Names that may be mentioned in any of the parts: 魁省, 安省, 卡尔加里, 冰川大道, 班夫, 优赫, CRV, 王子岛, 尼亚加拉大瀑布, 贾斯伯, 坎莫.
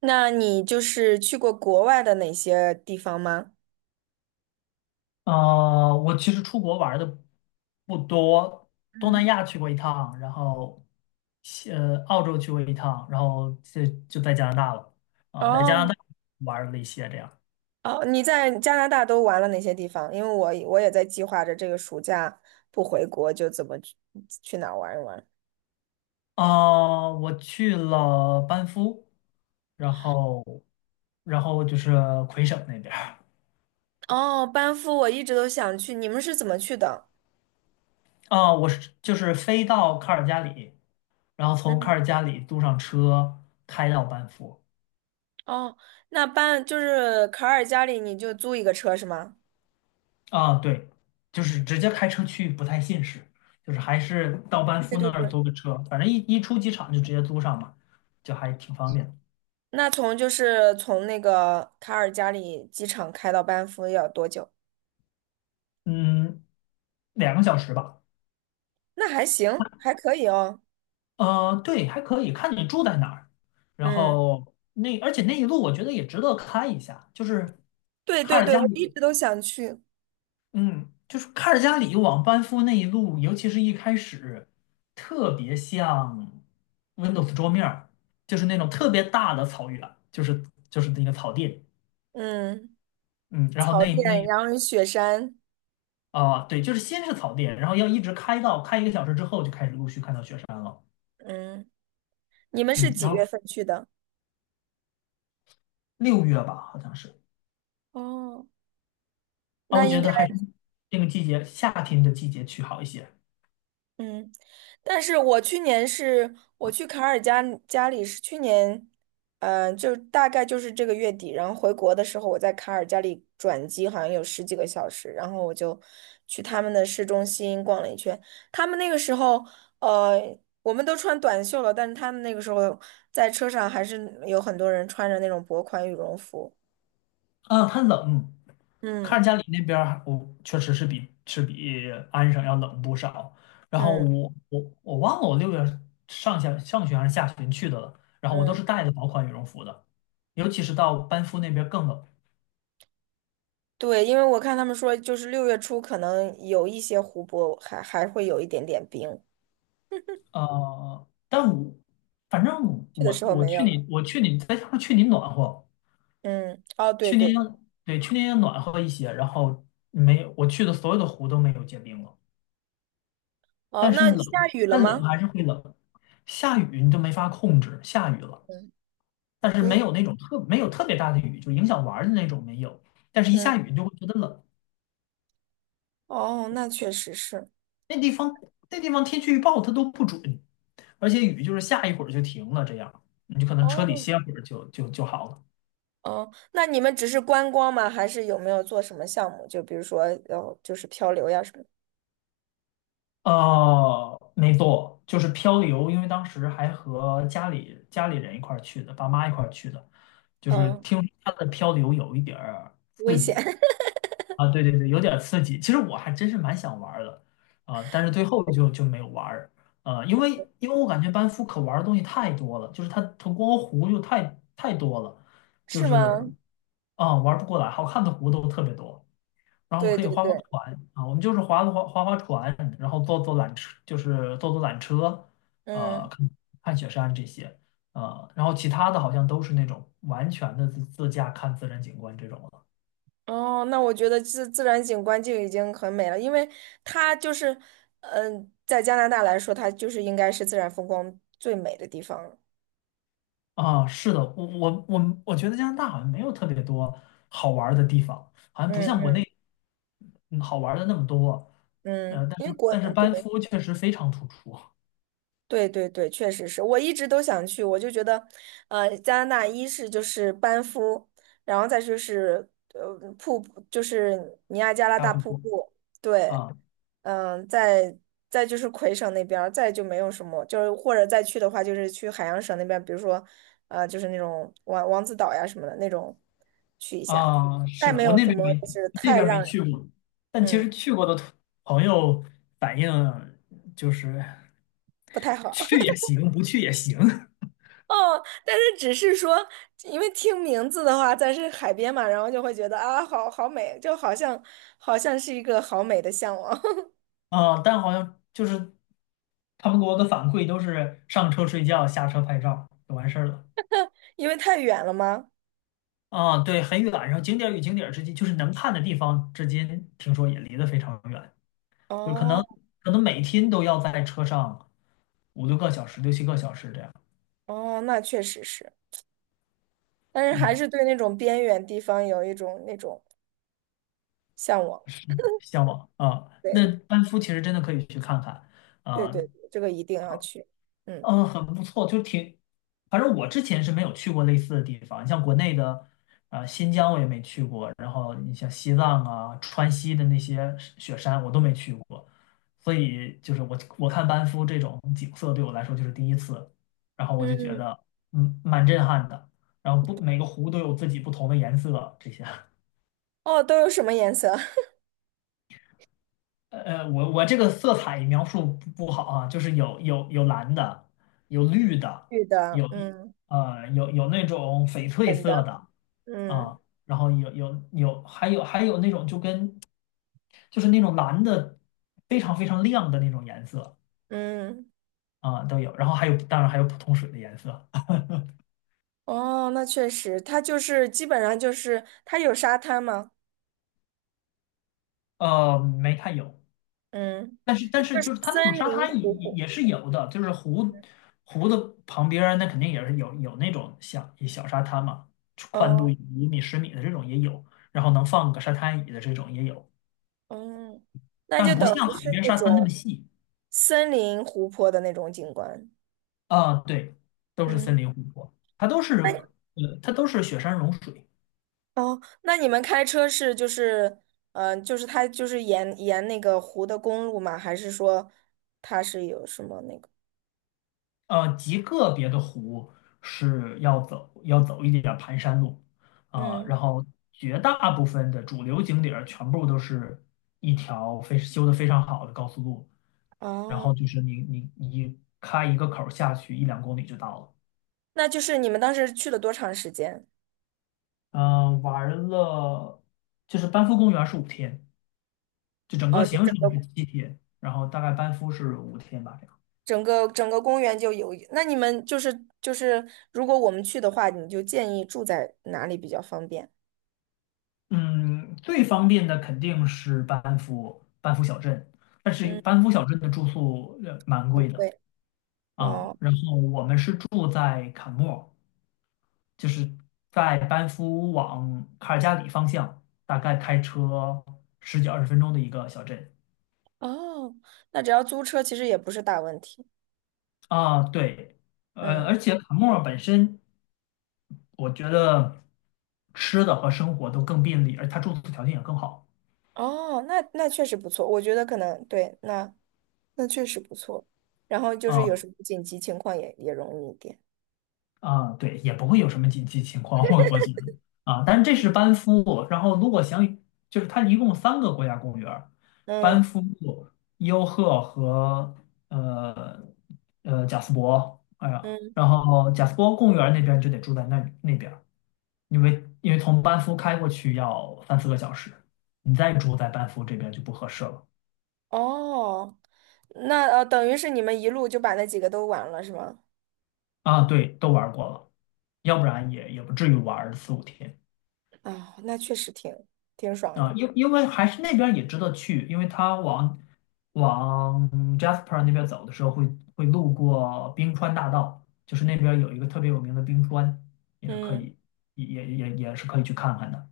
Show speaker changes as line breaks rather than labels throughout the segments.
那你就是去过国外的哪些地方吗？
我其实出国玩的不多，东
嗯。
南亚去过一趟，然后澳洲去过一趟，然后就在加拿大了啊，在加拿
哦
大玩了一些这样
哦，你在加拿大都玩了哪些地方？因为我也在计划着这个暑假不回国，就怎么去哪儿玩一玩。
啊，我去了班夫，然后然后就是魁省那边儿
哦，班夫我一直都想去，你们是怎么去的？
啊，我是就是飞到卡尔加里，然后从卡
嗯。
尔加里租上车开到班夫。
哦，那就是卡尔加里，你就租一个车是吗？
啊，对，就是直接开车去不太现实，就是还是到班
对
夫
对
那儿
对。
租个车，反正一出机场就直接租上嘛，就还挺方便的。
那就是从那个卡尔加里机场开到班夫要多久？
嗯，2个小时吧。
那还行，还可以哦。
对，还可以，看你住在哪儿。然
嗯。
后那而且那一路我觉得也值得开一下，就是
对
卡
对
尔
对，
加
我一
里。
直都想去。
嗯，就是卡尔加里往班夫那一路，尤其是一开始，特别像 Windows 桌面儿就是那种特别大的草原，就是那个草地。
嗯，
嗯，然后
草甸，然后有雪山。
啊、对，就是先是草地，然后要一直开到开1个小时之后，就开始陆续看到雪山了。
嗯，你们是
嗯，
几
然后
月份去的？
六月吧，好像是。
哦，
啊，
那
我
应
觉
该。
得还是那个季节，夏天的季节去好一些。
嗯，但是我去年是我去卡尔加加里是去年，嗯，就大概就是这个月底，然后回国的时候我在卡尔加里转机，好像有十几个小时，然后我就去他们的市中心逛了一圈。他们那个时候，我们都穿短袖了，但是他们那个时候在车上还是有很多人穿着那种薄款羽绒服。
嗯，它冷。看
嗯
着家里那边儿，我确实是比安省要冷不少。然后
嗯
我忘了我六月上旬还是下旬去的了。然后我都
嗯。
是带的薄款羽绒服的，尤其是到班夫那边更冷。
对，因为我看他们说，就是6月初可能有一些湖泊还会有一点点冰，
但我反正
去的
我
时候
我
没
去
有了。
你我去你再加上去年暖和。
嗯。哦，对
去年，
对对。
对，去年也暖和一些。然后没有我去的所有的湖都没有结冰了。
哦，
但是
那下
冷，
雨了
但冷
吗？
还是会冷。下雨你就没法控制，下雨了。
嗯，
但是没
对。
有那种特没有特别大的雨，就影响玩儿的那种没有。但是一
嗯，
下雨你就会觉得冷。
哦，那确实是。
那地方那地方天气预报它都不准，而且雨就是下一会儿就停了，这样你就可能车里
哦
歇会儿就好了。
哦，那你们只是观光吗？还是有没有做什么项目？就比如说，哦，就是漂流呀什么的。
没错，就是漂流。因为当时还和家里人一块儿去的，爸妈一块儿去的，就是
嗯，
听说它的漂流有一点儿刺
危险。
激。啊，对对对，有点刺激。其实我还真是蛮想玩儿的。啊、但是最后就没有玩儿。呃，因为因为我感觉班夫可玩儿的东西太多了，就是它光湖就太多了，就
是
是
吗？
啊、玩儿不过来，好看的湖都特别多。然后
对
可以
对
划划
对。
船啊，我们就是划划船，然后坐坐缆车，就是坐坐缆车。
嗯。
看看雪山这些。然后其他的好像都是那种完全的自驾看自然景观这种。
哦，那我觉得自然景观就已经很美了，因为它就是，嗯，在加拿大来说，它就是应该是自然风光最美的地方了。
啊，是的，我觉得加拿大好像没有特别多好玩儿的地方，好像不
嗯
像国内
嗯
嗯好玩儿的那么多。
嗯，
但
因为
是
国，
但是
对。
班夫确实非常突出
对对对，确实是我一直都想去，我就觉得，加拿大一是就是班夫，然后再就是瀑布，就是尼亚加拉大瀑布，对。
啊
嗯，再就是魁省那边儿，再就没有什么，就是或者再去的话，就是去海洋省那边，比如说，就是那种王子岛呀什么的那种去一下，
啊，
再
是的，
没
我
有
那
什
边
么
没
就是
那
太
边
让
没
人
去过，但其
嗯
实去过的朋友反映就是
不太好。
去也行，不去也行。
哦，但是只是说，因为听名字的话，咱是海边嘛，然后就会觉得啊，好好美，就好像是一个好美的向往。
啊，但好像就是他们给我的反馈都是上车睡觉，下车拍照就完事儿了。
因为太远了吗？
啊，对，很远，然后景点儿与景点儿之间，就是能看的地方之间，听说也离得非常远，就可能
哦
可能每天都要在车上五六个小时、六七个小时这样。
哦，那确实是。但是还
嗯，
是对那种边远地方有一种那种向往。
是向往啊。那
对
班夫其实真的可以去看看
对
啊。
对，这个一定要去。嗯
嗯，很不错，反正我之前是没有去过类似的地方。你像国内的，新疆我也没去过，然后你像西藏啊、川西的那些雪山我都没去过，所以就是我看班夫这种景色对我来说就是第一次。然后我就觉
嗯。
得蛮震撼的。然后不每个湖都有自己不同的颜色，这些。
哦，都有什么颜色？
我这个色彩描述不好啊，就是有蓝的，有绿的，
绿的，
有
嗯。
有那种翡翠
粉的，
色的
嗯
啊，然后有还有那种就是那种蓝的非常非常亮的那种颜色
嗯。
啊都有。然后还有当然还有普通水的颜色。
哦，那确实，它就是基本上就是它有沙滩吗？
没太有。
嗯，
但是
那
但是
就是
就是它那种
森
沙
林
滩也
湖
也
泊。
也是有的，就是湖的旁边儿那肯定也是有那种小小沙滩嘛，宽度
嗯
一米十米的这种也有，然后能放个沙滩椅的这种也有，
嗯。那就
但不
等
像
于
海
是
边
那
沙滩那么
种
细。
森林湖泊的那种景观。
啊，对，都是
嗯，
森林湖泊，
那
它都是雪山融水。
哦，那你们开车是就是，嗯，就是它就是沿那个湖的公路吗？还是说它是有什么那个？
极个别的湖是要走一点儿盘山路啊。
嗯，
然后绝大部分的主流景点儿全部都是一条非修得非常好的高速路，然后
哦，
就是你开一个口儿下去一两公里就到了。
那就是你们当时去了多长时间？
嗯、玩了就是班夫公园是五天，就整
哦，
个
就
行
整
程是
个
7天，然后大概班夫是五天吧。
整个整个公园就有。那你们就是，如果我们去的话，你就建议住在哪里比较方便？
嗯，最方便的肯定是班夫小镇，但是班夫小镇的住宿蛮贵的
对，
啊。
哦
然后我们是住在坎莫，就是在班夫往卡尔加里方向，大概开车十几二十分钟的一个小镇。
哦，那只要租车其实也不是大问题。
啊。对。
嗯，
而且坎莫本身，我觉得吃的和生活都更便利，而它住宿条件也更好。
哦，那确实不错，我觉得可能对，那确实不错。然后就是有
啊。
什么紧急情况也容易一点。
啊，对，也不会有什么紧急情况，我觉得啊。但是这是班夫，然后如果想就是它一共3个国家公园儿，班
嗯
夫、优赫和呃贾斯伯，哎呀，
嗯。
然后贾斯伯公园儿那边儿就得住在那边儿。因为从班夫开过去要三四个小时，你再住在班夫这边就不合适了。
哦，那等于是你们一路就把那几个都玩了是吗？
啊，对，都玩儿过了，要不然也不至于玩儿四五天。
啊，那确实挺爽
啊，
的。
因为还是那边儿也值得去，因为它往 Jasper 那边走的时候会路过冰川大道，就是那边儿有一个特别有名的冰川，也是可
嗯，
以也是可以去看看的。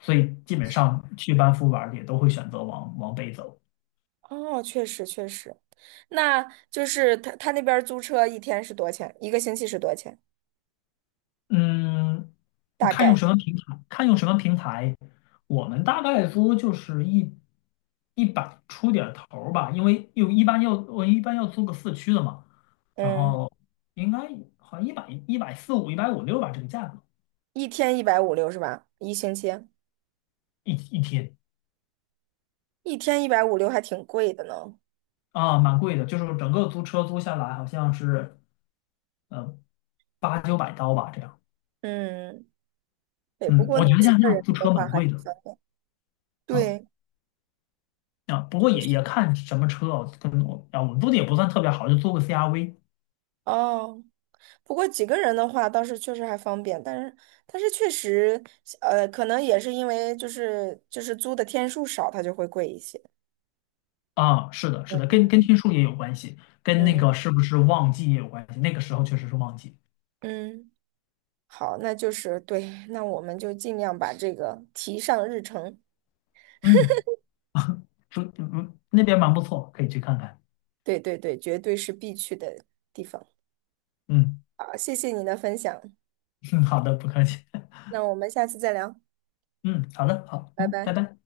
所以基本上去班夫玩儿的也都会选择往北走。
哦，确实确实，那就是他那边儿租车一天是多少钱？一个星期是多少钱？
嗯，
大
看用
概，
什么平台，看用什么平台，我们大概租就是一百出点儿头儿吧，因为又一般要我一般要租个四驱的嘛，然
嗯。
后应该好像一百四五、一百五六吧，这个价格
一天一百五六是吧？一星期
一天。
一天一百五六还挺贵的呢。
啊，蛮贵的，就是整个租车租下来好像是呃八九百刀吧，这样。
嗯，对，不
嗯，
过
我
那
觉得
几
加
个
拿大
人
租
的
车
话
蛮
还
贵
挺
的。
方便。对，
啊。啊，不过也看什么车哦，跟我啊，我们租的也不算特别好，就租个 CRV。
哦，不过几个人的话倒是确实还方便，但是确实，可能也是因为就是租的天数少，它就会贵一些。
啊，是的，是的，跟
嗯
天数也有关系，跟那
嗯
个是不是旺季也有关系。那个时候确实是旺季。
嗯。好，那就是对，那我们就尽量把这个提上日程。
嗯嗯，那边蛮不错，可以去看看。
对对对，绝对是必去的地方。
嗯，
好，谢谢你的分享，
嗯，好的，不客气。
那我们下次再聊。
嗯，好的，好，
拜
嗯，
拜。
拜拜。